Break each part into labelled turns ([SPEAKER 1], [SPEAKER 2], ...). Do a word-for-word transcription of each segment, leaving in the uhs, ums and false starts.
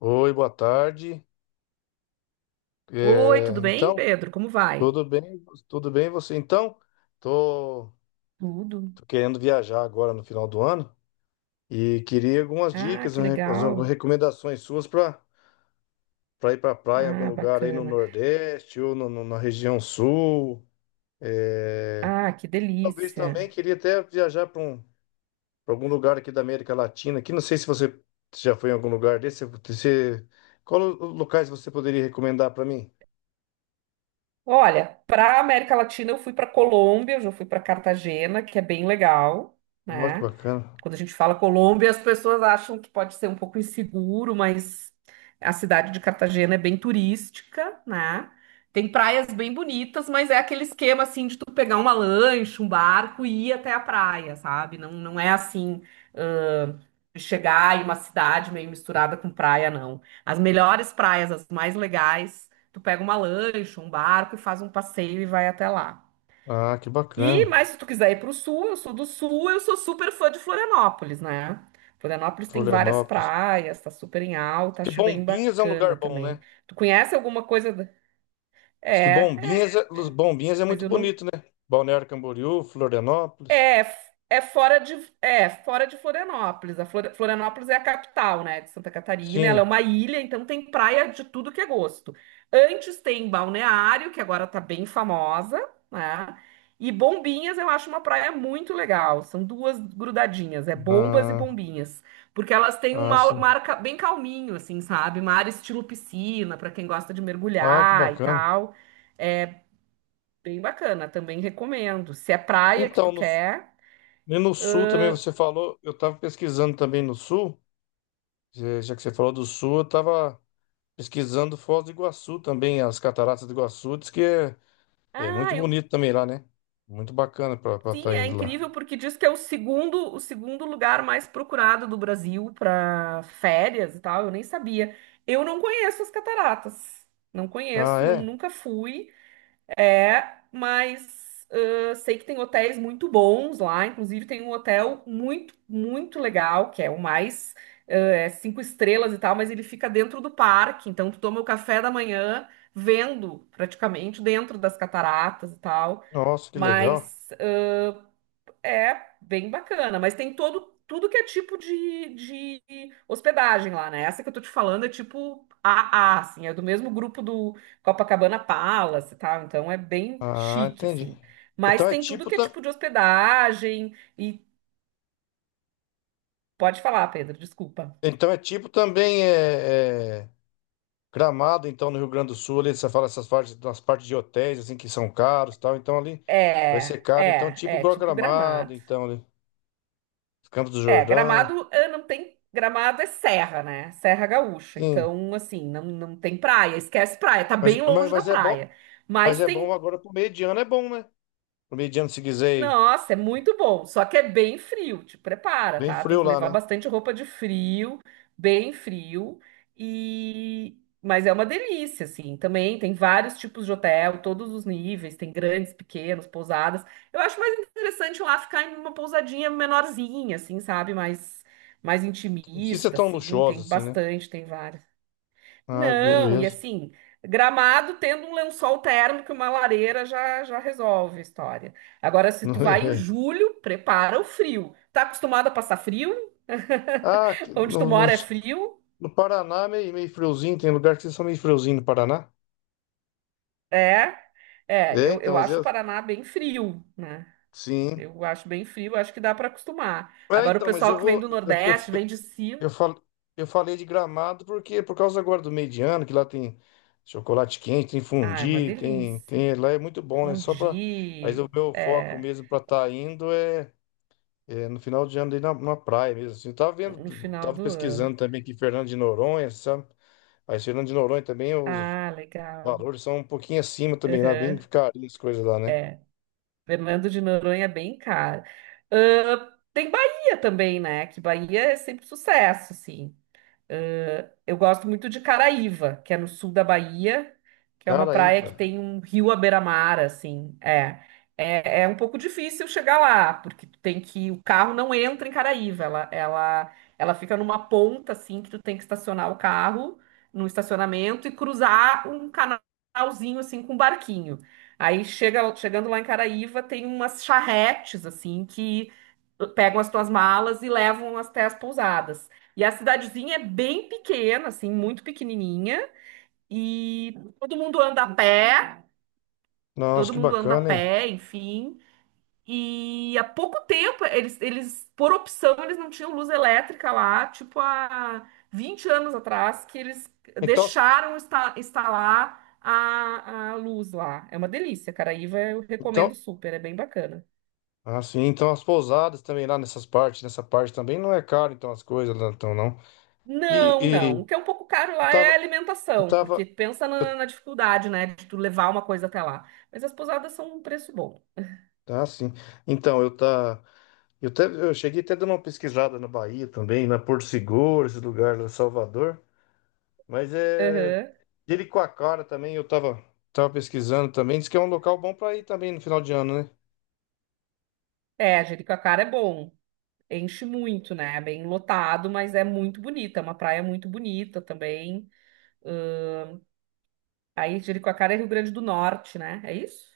[SPEAKER 1] Oi, boa tarde.
[SPEAKER 2] Oi, tudo
[SPEAKER 1] É,
[SPEAKER 2] bem,
[SPEAKER 1] então,
[SPEAKER 2] Pedro? Como vai?
[SPEAKER 1] tudo bem? Tudo bem você? Então, tô,
[SPEAKER 2] Tudo.
[SPEAKER 1] tô querendo viajar agora no final do ano e queria algumas
[SPEAKER 2] Ah,
[SPEAKER 1] dicas,
[SPEAKER 2] que
[SPEAKER 1] um re- algumas
[SPEAKER 2] legal.
[SPEAKER 1] recomendações suas para para ir para praia em algum
[SPEAKER 2] Ah,
[SPEAKER 1] lugar aí no
[SPEAKER 2] bacana.
[SPEAKER 1] Nordeste ou no- no- na região Sul. É,
[SPEAKER 2] Ah, que
[SPEAKER 1] talvez também
[SPEAKER 2] delícia.
[SPEAKER 1] queria até viajar para um, pra algum lugar aqui da América Latina. Aqui não sei se você já foi em algum lugar desse. Você, qual o- os locais você poderia recomendar para mim?
[SPEAKER 2] Olha, para América Latina eu fui para Colômbia, eu já fui para Cartagena, que é bem legal,
[SPEAKER 1] Olha que
[SPEAKER 2] né?
[SPEAKER 1] bacana.
[SPEAKER 2] Quando a gente fala Colômbia, as pessoas acham que pode ser um pouco inseguro, mas a cidade de Cartagena é bem turística, né? Tem praias bem bonitas, mas é aquele esquema assim de tu pegar uma lancha, um barco e ir até a praia, sabe? Não, não é assim, ãh, de chegar em uma cidade meio misturada com praia, não. As melhores praias, as mais legais, tu pega uma lancha, um barco e faz um passeio e vai até lá.
[SPEAKER 1] Ah, que
[SPEAKER 2] E,
[SPEAKER 1] bacana.
[SPEAKER 2] mas se tu quiser ir pro sul, eu sou do sul, eu sou super fã de Florianópolis, né? Florianópolis tem várias
[SPEAKER 1] Florianópolis.
[SPEAKER 2] praias, tá super em alta,
[SPEAKER 1] Que
[SPEAKER 2] acho bem
[SPEAKER 1] Bombinhas é um
[SPEAKER 2] bacana
[SPEAKER 1] lugar bom, né?
[SPEAKER 2] também. Tu conhece alguma coisa? da- É,
[SPEAKER 1] Diz que
[SPEAKER 2] é,
[SPEAKER 1] Bombinhas é, Los-
[SPEAKER 2] é.
[SPEAKER 1] Bombinhas é
[SPEAKER 2] Mas
[SPEAKER 1] muito
[SPEAKER 2] eu não.
[SPEAKER 1] bonito, né? Balneário Camboriú, Florianópolis.
[SPEAKER 2] É, f- é fora de, é fora de Florianópolis. A Flor- Florianópolis é a capital, né, de Santa Catarina. Ela é
[SPEAKER 1] Sim.
[SPEAKER 2] uma ilha, então tem praia de tudo que é gosto. Antes tem Balneário, que agora tá bem famosa, né? E Bombinhas eu acho uma praia muito legal. São duas grudadinhas, é Bombas e
[SPEAKER 1] Ah,
[SPEAKER 2] Bombinhas, porque elas têm um
[SPEAKER 1] ah,
[SPEAKER 2] mar,
[SPEAKER 1] sim.
[SPEAKER 2] mar ca- bem calminho, assim, sabe? Mar estilo piscina, para quem gosta de
[SPEAKER 1] Ah, que
[SPEAKER 2] mergulhar e
[SPEAKER 1] bacana.
[SPEAKER 2] tal. É bem bacana, também recomendo. Se é praia que
[SPEAKER 1] Então,
[SPEAKER 2] tu
[SPEAKER 1] no,
[SPEAKER 2] quer.
[SPEAKER 1] e no sul também você falou, eu estava pesquisando também no sul, já já que você falou do sul, eu estava pesquisando Foz do Iguaçu também, as cataratas do Iguaçu, diz que é, é
[SPEAKER 2] Ah,
[SPEAKER 1] muito
[SPEAKER 2] eu...
[SPEAKER 1] bonito também lá, né? Muito bacana para
[SPEAKER 2] sim,
[SPEAKER 1] estar
[SPEAKER 2] é
[SPEAKER 1] indo lá.
[SPEAKER 2] incrível porque diz que é o segundo, o segundo lugar mais procurado do Brasil para férias e tal. Eu nem sabia. Eu não conheço as cataratas. Não
[SPEAKER 1] Ah,
[SPEAKER 2] conheço, não-
[SPEAKER 1] é?
[SPEAKER 2] nunca fui. É, mas ah, sei que tem hotéis muito bons lá. Inclusive tem um hotel muito, muito legal, que é o mais ah, é cinco estrelas e tal, mas ele fica dentro do parque. Então tu toma o café da manhã vendo praticamente dentro das cataratas e tal.
[SPEAKER 1] Nossa, que legal.
[SPEAKER 2] Mas é bem bacana, mas tem todo tudo que é tipo de, de hospedagem lá, né? Essa que eu tô te falando é tipo a a, assim, é do mesmo grupo do Copacabana Palace, tá? Então é bem
[SPEAKER 1] Ah,
[SPEAKER 2] chique,
[SPEAKER 1] entendi.
[SPEAKER 2] assim.
[SPEAKER 1] Então
[SPEAKER 2] Mas
[SPEAKER 1] é
[SPEAKER 2] tem tudo
[SPEAKER 1] tipo,
[SPEAKER 2] que é
[SPEAKER 1] ta-
[SPEAKER 2] tipo de hospedagem. E pode falar, Pedro, desculpa.
[SPEAKER 1] então é tipo também é, é, Gramado, então no Rio Grande do Sul, ali você fala essas partes, das partes de hotéis assim que são caros, e tal. Então ali vai ser
[SPEAKER 2] É,
[SPEAKER 1] caro, então
[SPEAKER 2] é,
[SPEAKER 1] tipo
[SPEAKER 2] é
[SPEAKER 1] igual
[SPEAKER 2] tipo
[SPEAKER 1] Gramado,
[SPEAKER 2] Gramado.
[SPEAKER 1] então ali, Campos do
[SPEAKER 2] É,
[SPEAKER 1] Jordão.
[SPEAKER 2] Gramado, ah, não tem. Gramado é serra, né? Serra Gaúcha.
[SPEAKER 1] Sim.
[SPEAKER 2] Então, assim, não, não tem praia. Esquece praia. Tá
[SPEAKER 1] Mas,
[SPEAKER 2] bem
[SPEAKER 1] mas,
[SPEAKER 2] longe da
[SPEAKER 1] mas é bom,
[SPEAKER 2] praia.
[SPEAKER 1] mas
[SPEAKER 2] Mas
[SPEAKER 1] é bom
[SPEAKER 2] tem.
[SPEAKER 1] agora pro meio de ano é bom, né? Pro meio de ano se quiser ir
[SPEAKER 2] Nossa, é muito bom, só que é bem frio, te prepara,
[SPEAKER 1] bem
[SPEAKER 2] tá? Tem
[SPEAKER 1] frio
[SPEAKER 2] que
[SPEAKER 1] lá,
[SPEAKER 2] levar
[SPEAKER 1] né?
[SPEAKER 2] bastante roupa de frio, bem frio, e mas é uma delícia, assim. Também tem vários tipos de hotel, todos os níveis, tem grandes, pequenos, pousadas. Eu acho mais interessante lá ficar em uma pousadinha menorzinha, assim, sabe? Mais mais
[SPEAKER 1] Não precisa ser
[SPEAKER 2] intimista,
[SPEAKER 1] tão
[SPEAKER 2] assim,
[SPEAKER 1] luxuoso
[SPEAKER 2] tem
[SPEAKER 1] assim, né?
[SPEAKER 2] bastante, tem várias.
[SPEAKER 1] Ah,
[SPEAKER 2] Não, e
[SPEAKER 1] beleza.
[SPEAKER 2] assim, Gramado tendo um lençol térmico e uma lareira já, já resolve a história. Agora, se tu vai em julho, prepara o frio. Tá acostumado a passar frio?
[SPEAKER 1] Ah, aqui
[SPEAKER 2] Onde tu
[SPEAKER 1] no,
[SPEAKER 2] mora é
[SPEAKER 1] nos-
[SPEAKER 2] frio?
[SPEAKER 1] no Paraná meio, meio friozinho, tem lugar que vocês são meio friozinho no Paraná?
[SPEAKER 2] É, é,
[SPEAKER 1] É,
[SPEAKER 2] eu,
[SPEAKER 1] então,
[SPEAKER 2] eu
[SPEAKER 1] mas
[SPEAKER 2] acho o
[SPEAKER 1] eu.
[SPEAKER 2] Paraná bem frio, né?
[SPEAKER 1] Sim.
[SPEAKER 2] Eu acho bem frio, acho que dá para acostumar.
[SPEAKER 1] É,
[SPEAKER 2] Agora, o
[SPEAKER 1] então, mas eu
[SPEAKER 2] pessoal que vem
[SPEAKER 1] vou.
[SPEAKER 2] do
[SPEAKER 1] Eu, eu,
[SPEAKER 2] Nordeste, vem de cima,
[SPEAKER 1] eu, fal- eu falei de Gramado porque por causa agora do meio de ano, que lá tem chocolate quente, tem
[SPEAKER 2] ah, é uma
[SPEAKER 1] fondue, tem,
[SPEAKER 2] delícia.
[SPEAKER 1] tem. Lá é muito bom, né? Só pra. Mas o
[SPEAKER 2] Fondue,
[SPEAKER 1] meu foco
[SPEAKER 2] é,
[SPEAKER 1] mesmo pra estar indo é, é no final de ano ali na, na praia mesmo. Assim. Eu tava
[SPEAKER 2] no
[SPEAKER 1] vendo,
[SPEAKER 2] final
[SPEAKER 1] tava
[SPEAKER 2] do ano.
[SPEAKER 1] pesquisando também aqui Fernando de Noronha, sabe? Mas Fernando de Noronha também, os
[SPEAKER 2] Ah, legal.
[SPEAKER 1] valores são um pouquinho acima também, lá bem
[SPEAKER 2] Aham.
[SPEAKER 1] carinho as coisas lá, né?
[SPEAKER 2] É. Fernando de Noronha é bem caro. Ahn, tem Bahia também, né? Que Bahia é sempre sucesso, assim. Ah, eu gosto muito de Caraíva, que é no sul da Bahia, que é uma
[SPEAKER 1] Cara, aí,
[SPEAKER 2] praia que
[SPEAKER 1] pá.
[SPEAKER 2] tem um rio à beira-mar, assim. É, é, é um pouco difícil chegar lá, porque tu tem que o carro não entra em Caraíva, ela, ela, ela fica numa ponta assim que tu tem que estacionar o carro no estacionamento e cruzar um canalzinho assim com um barquinho. Aí chega, chegando lá em Caraíva, tem umas charretes assim que pegam as tuas malas e levam até as pousadas. E a cidadezinha é bem pequena, assim, muito pequenininha. E todo mundo anda a pé,
[SPEAKER 1] Nossa,
[SPEAKER 2] todo
[SPEAKER 1] que
[SPEAKER 2] mundo anda a
[SPEAKER 1] bacana, hein?
[SPEAKER 2] pé, enfim. E há pouco tempo, eles, eles, por opção, eles não tinham luz elétrica lá, tipo há vinte anos atrás, que eles
[SPEAKER 1] Então,
[SPEAKER 2] deixaram insta- instalar a, a luz lá. É uma delícia, Caraíva, eu recomendo
[SPEAKER 1] então.
[SPEAKER 2] super, é bem bacana.
[SPEAKER 1] Ah, sim. Então as pousadas também lá nessas partes, nessa parte também não é caro, então as coisas lá, então não. E,
[SPEAKER 2] Não,
[SPEAKER 1] e
[SPEAKER 2] não. O que é um pouco caro
[SPEAKER 1] eu
[SPEAKER 2] lá é a
[SPEAKER 1] tava, eu
[SPEAKER 2] alimentação, porque
[SPEAKER 1] tava,
[SPEAKER 2] pensa na, na dificuldade, né, de tu levar uma coisa até lá. Mas as pousadas são um preço bom.
[SPEAKER 1] ah, sim. Então eu tá, eu até, eu cheguei até dando uma pesquisada na Bahia também, na Porto Seguro, esse lugar lá, Salvador. Mas é
[SPEAKER 2] Aham.
[SPEAKER 1] Jericoacoara também eu tava, tava pesquisando também. Diz que é um local bom para ir também no final de ano, né?
[SPEAKER 2] É, Jericoacoara é bom. Enche muito, né? É bem lotado, mas é muito bonita. É uma praia muito bonita também. Ahn, aí Jericoacoara é Rio Grande do Norte, né? É isso?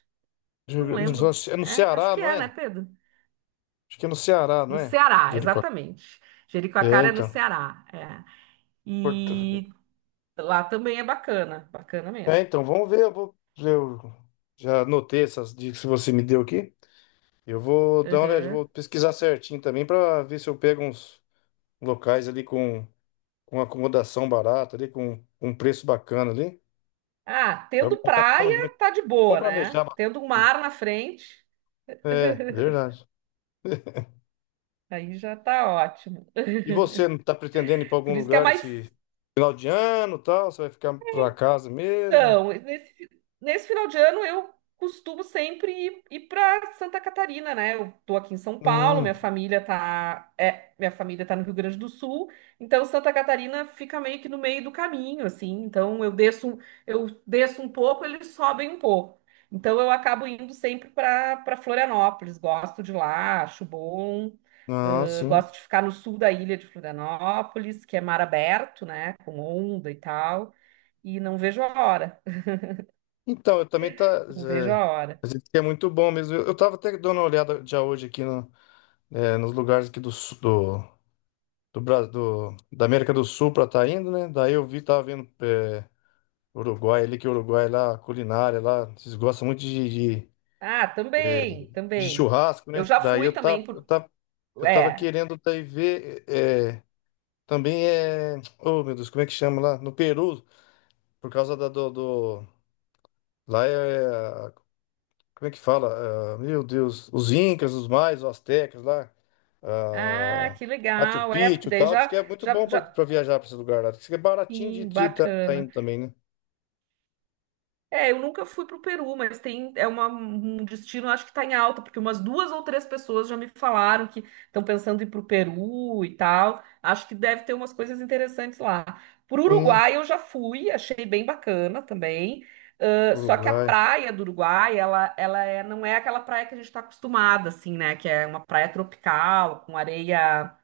[SPEAKER 2] Não lembro.
[SPEAKER 1] É no
[SPEAKER 2] É, acho
[SPEAKER 1] Ceará,
[SPEAKER 2] que
[SPEAKER 1] não
[SPEAKER 2] é, né,
[SPEAKER 1] é?
[SPEAKER 2] Pedro?
[SPEAKER 1] Acho que é no Ceará, não
[SPEAKER 2] No
[SPEAKER 1] é?
[SPEAKER 2] Ceará,
[SPEAKER 1] Jericoacoara.
[SPEAKER 2] exatamente.
[SPEAKER 1] É,
[SPEAKER 2] Jericoacoara é no
[SPEAKER 1] então.
[SPEAKER 2] Ceará. É.
[SPEAKER 1] Porto.
[SPEAKER 2] E lá também é bacana, bacana
[SPEAKER 1] É,
[SPEAKER 2] mesmo.
[SPEAKER 1] então vamos ver. Eu vou, eu já anotei essas dicas que você me deu aqui. Eu vou dar uma olhada, eu
[SPEAKER 2] Aham.
[SPEAKER 1] vou pesquisar certinho também para ver se eu pego uns locais ali com, com acomodação barata, ali com um preço bacana ali.
[SPEAKER 2] Ah,
[SPEAKER 1] Eu não
[SPEAKER 2] tendo
[SPEAKER 1] tô gastando
[SPEAKER 2] praia,
[SPEAKER 1] muito.
[SPEAKER 2] tá de
[SPEAKER 1] Vamos
[SPEAKER 2] boa,
[SPEAKER 1] planejar.
[SPEAKER 2] né?
[SPEAKER 1] mas-
[SPEAKER 2] Tendo um mar na frente,
[SPEAKER 1] É, verdade.
[SPEAKER 2] aí já tá ótimo.
[SPEAKER 1] E você não está pretendendo ir para algum
[SPEAKER 2] Por isso que é
[SPEAKER 1] lugar
[SPEAKER 2] mais.
[SPEAKER 1] esse final de ano, tal? Você vai ficar para casa mesmo?
[SPEAKER 2] Então, nesse, nesse final de ano eu costumo sempre ir, ir para Santa Catarina, né? Eu tô aqui em São Paulo,
[SPEAKER 1] Hum,
[SPEAKER 2] minha família tá, é, minha família tá no Rio Grande do Sul, então Santa Catarina fica meio que no meio do caminho, assim. Então eu desço, um- eu desço um pouco, eles sobem um pouco. Então eu acabo indo sempre para para Florianópolis, gosto de lá, acho bom.
[SPEAKER 1] ah,
[SPEAKER 2] ãh,
[SPEAKER 1] sim.
[SPEAKER 2] gosto de ficar no sul da ilha de Florianópolis, que é mar aberto, né? Com onda e tal e não vejo a hora.
[SPEAKER 1] Então, eu também tá.
[SPEAKER 2] Eu não vejo
[SPEAKER 1] É,
[SPEAKER 2] a hora.
[SPEAKER 1] mas isso aqui é muito bom mesmo. Eu, eu tava até dando uma olhada já hoje aqui no é, nos lugares aqui do, su- do, do, Bra- do- da América do Sul para tá indo, né? Daí eu vi, tava vendo é, Uruguai ali, que o Uruguai lá, a culinária lá, vocês gostam muito de, de,
[SPEAKER 2] Ah,
[SPEAKER 1] é,
[SPEAKER 2] também,
[SPEAKER 1] de
[SPEAKER 2] também.
[SPEAKER 1] churrasco,
[SPEAKER 2] Eu
[SPEAKER 1] né?
[SPEAKER 2] já
[SPEAKER 1] Daí
[SPEAKER 2] fui
[SPEAKER 1] eu tava,
[SPEAKER 2] também
[SPEAKER 1] eu
[SPEAKER 2] por.
[SPEAKER 1] tava, eu tava
[SPEAKER 2] É.
[SPEAKER 1] querendo daí ver é, também é. Oh, meu Deus, como é que chama lá? No Peru, por causa da, do, do- Lá é Como é que fala? Ah, meu Deus, os Incas, os Maias, os Astecas lá,
[SPEAKER 2] Ah,
[SPEAKER 1] ah,
[SPEAKER 2] que
[SPEAKER 1] Machu
[SPEAKER 2] legal. É, porque
[SPEAKER 1] Picchu e
[SPEAKER 2] daí
[SPEAKER 1] tal, diz que
[SPEAKER 2] já,
[SPEAKER 1] é muito
[SPEAKER 2] já,
[SPEAKER 1] bom
[SPEAKER 2] já.
[SPEAKER 1] para viajar para esse lugar lá. Diz que é baratinho de
[SPEAKER 2] Sim,
[SPEAKER 1] estar
[SPEAKER 2] bacana.
[SPEAKER 1] indo também, né?
[SPEAKER 2] É, eu nunca fui pro Peru, mas tem é uma- um destino, acho que tá em alta, porque umas duas ou três pessoas já me falaram que estão pensando em ir pro Peru e tal. Acho que deve ter umas coisas interessantes lá. Pro
[SPEAKER 1] Sim,
[SPEAKER 2] Uruguai eu já fui, achei bem bacana também. Ãh, só que a
[SPEAKER 1] Uruguai.
[SPEAKER 2] praia do Uruguai, ela, ela é, não é aquela praia que a gente está acostumada, assim, né? Que é uma praia tropical, com areia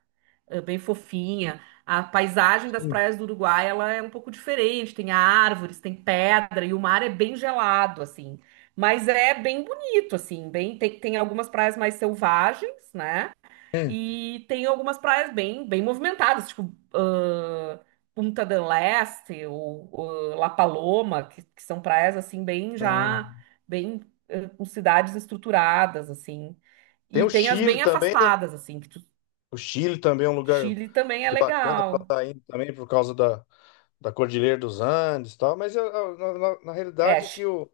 [SPEAKER 2] é bem fofinha. A paisagem das
[SPEAKER 1] Sim.
[SPEAKER 2] praias do Uruguai, ela é um pouco diferente, tem árvores, tem pedra e o mar é bem gelado assim. Mas é bem bonito assim, bem tem, tem algumas praias mais selvagens, né?
[SPEAKER 1] Hum.
[SPEAKER 2] E tem algumas praias bem bem movimentadas, tipo ãh, Punta del Este ou ãh, La Paloma, que, que são praias assim bem
[SPEAKER 1] Ah,
[SPEAKER 2] já bem ãh, com cidades estruturadas assim.
[SPEAKER 1] Tem
[SPEAKER 2] E
[SPEAKER 1] o
[SPEAKER 2] tem as
[SPEAKER 1] Chile
[SPEAKER 2] bem
[SPEAKER 1] também, né?
[SPEAKER 2] afastadas, assim, que tu
[SPEAKER 1] O Chile também é um lugar
[SPEAKER 2] Chile também
[SPEAKER 1] acho
[SPEAKER 2] é
[SPEAKER 1] que bacana para
[SPEAKER 2] legal.
[SPEAKER 1] estar indo também por causa da, da Cordilheira dos Andes e tal, mas ah, ah, na, na- na
[SPEAKER 2] É,
[SPEAKER 1] realidade é
[SPEAKER 2] Chi-
[SPEAKER 1] que o,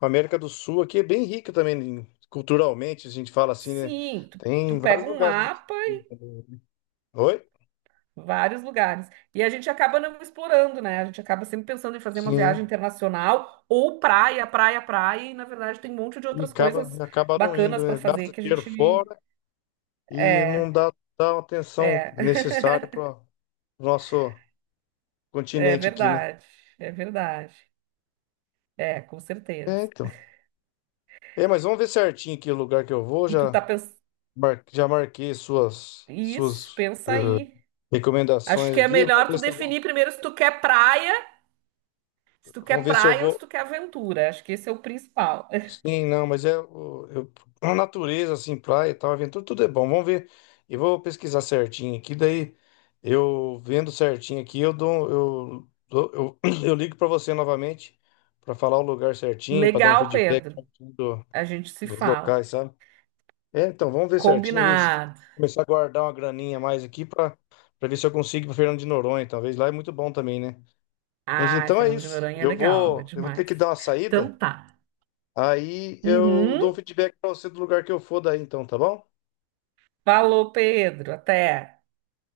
[SPEAKER 1] A América do Sul aqui é bem rica também, em- culturalmente, a gente fala assim, né?
[SPEAKER 2] sim, tu, tu
[SPEAKER 1] Tem vários
[SPEAKER 2] pega um
[SPEAKER 1] lugares. Pra gente
[SPEAKER 2] mapa,
[SPEAKER 1] ir
[SPEAKER 2] e
[SPEAKER 1] também. Oi?
[SPEAKER 2] vários lugares. E a gente acaba não explorando, né? A gente acaba sempre pensando em fazer uma viagem
[SPEAKER 1] Sim.
[SPEAKER 2] internacional ou praia, praia, praia. E na verdade tem um monte de
[SPEAKER 1] E
[SPEAKER 2] outras
[SPEAKER 1] acaba,
[SPEAKER 2] coisas
[SPEAKER 1] acaba não indo,
[SPEAKER 2] bacanas para
[SPEAKER 1] né?
[SPEAKER 2] fazer
[SPEAKER 1] Gasta
[SPEAKER 2] que a
[SPEAKER 1] dinheiro
[SPEAKER 2] gente.
[SPEAKER 1] fora e
[SPEAKER 2] É,
[SPEAKER 1] não dá, dá a atenção necessária
[SPEAKER 2] é.
[SPEAKER 1] para o nosso
[SPEAKER 2] É
[SPEAKER 1] continente aqui, né?
[SPEAKER 2] verdade, é verdade. É, com certeza.
[SPEAKER 1] É, então. É, mas vamos ver certinho aqui o lugar que eu vou.
[SPEAKER 2] E tu
[SPEAKER 1] Já,
[SPEAKER 2] tá pensando.
[SPEAKER 1] mar- já marquei suas,
[SPEAKER 2] Isso,
[SPEAKER 1] suas eh,
[SPEAKER 2] pensa aí. Acho
[SPEAKER 1] recomendações
[SPEAKER 2] que é
[SPEAKER 1] aqui. Vamos
[SPEAKER 2] melhor tu
[SPEAKER 1] ver se eu vou,
[SPEAKER 2] definir primeiro se tu quer praia. Se tu
[SPEAKER 1] vamos
[SPEAKER 2] quer
[SPEAKER 1] ver se eu
[SPEAKER 2] praia ou se
[SPEAKER 1] vou
[SPEAKER 2] tu quer aventura. Acho que esse é o principal.
[SPEAKER 1] Sim, não, mas é o- eu, a natureza, assim, praia e tal, aventura, tudo é bom. Vamos ver. Eu vou pesquisar certinho aqui, daí eu vendo certinho aqui, eu dou, eu, dou- eu, eu ligo para você novamente para falar o lugar certinho, para dar um
[SPEAKER 2] Legal,
[SPEAKER 1] feedback
[SPEAKER 2] Pedro.
[SPEAKER 1] certinho do-
[SPEAKER 2] A gente se
[SPEAKER 1] dos
[SPEAKER 2] fala.
[SPEAKER 1] locais, sabe? É, então vamos ver certinho, ver se-
[SPEAKER 2] Combinado.
[SPEAKER 1] começar a guardar uma graninha a mais aqui para para ver se eu consigo ir para Fernando de Noronha, talvez lá é muito bom também, né? Mas
[SPEAKER 2] Ai,
[SPEAKER 1] então é
[SPEAKER 2] Fernando de
[SPEAKER 1] isso.
[SPEAKER 2] Noronha é
[SPEAKER 1] Eu
[SPEAKER 2] legal, é
[SPEAKER 1] vou, eu vou ter
[SPEAKER 2] demais.
[SPEAKER 1] que dar uma saída.
[SPEAKER 2] Então tá.
[SPEAKER 1] Aí eu
[SPEAKER 2] Uhum.
[SPEAKER 1] dou um feedback pra você do lugar que eu for daí, então, tá bom?
[SPEAKER 2] Falou, Pedro. Até.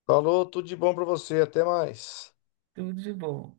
[SPEAKER 1] Falou, tudo de bom pra você, até mais.
[SPEAKER 2] Tudo de bom.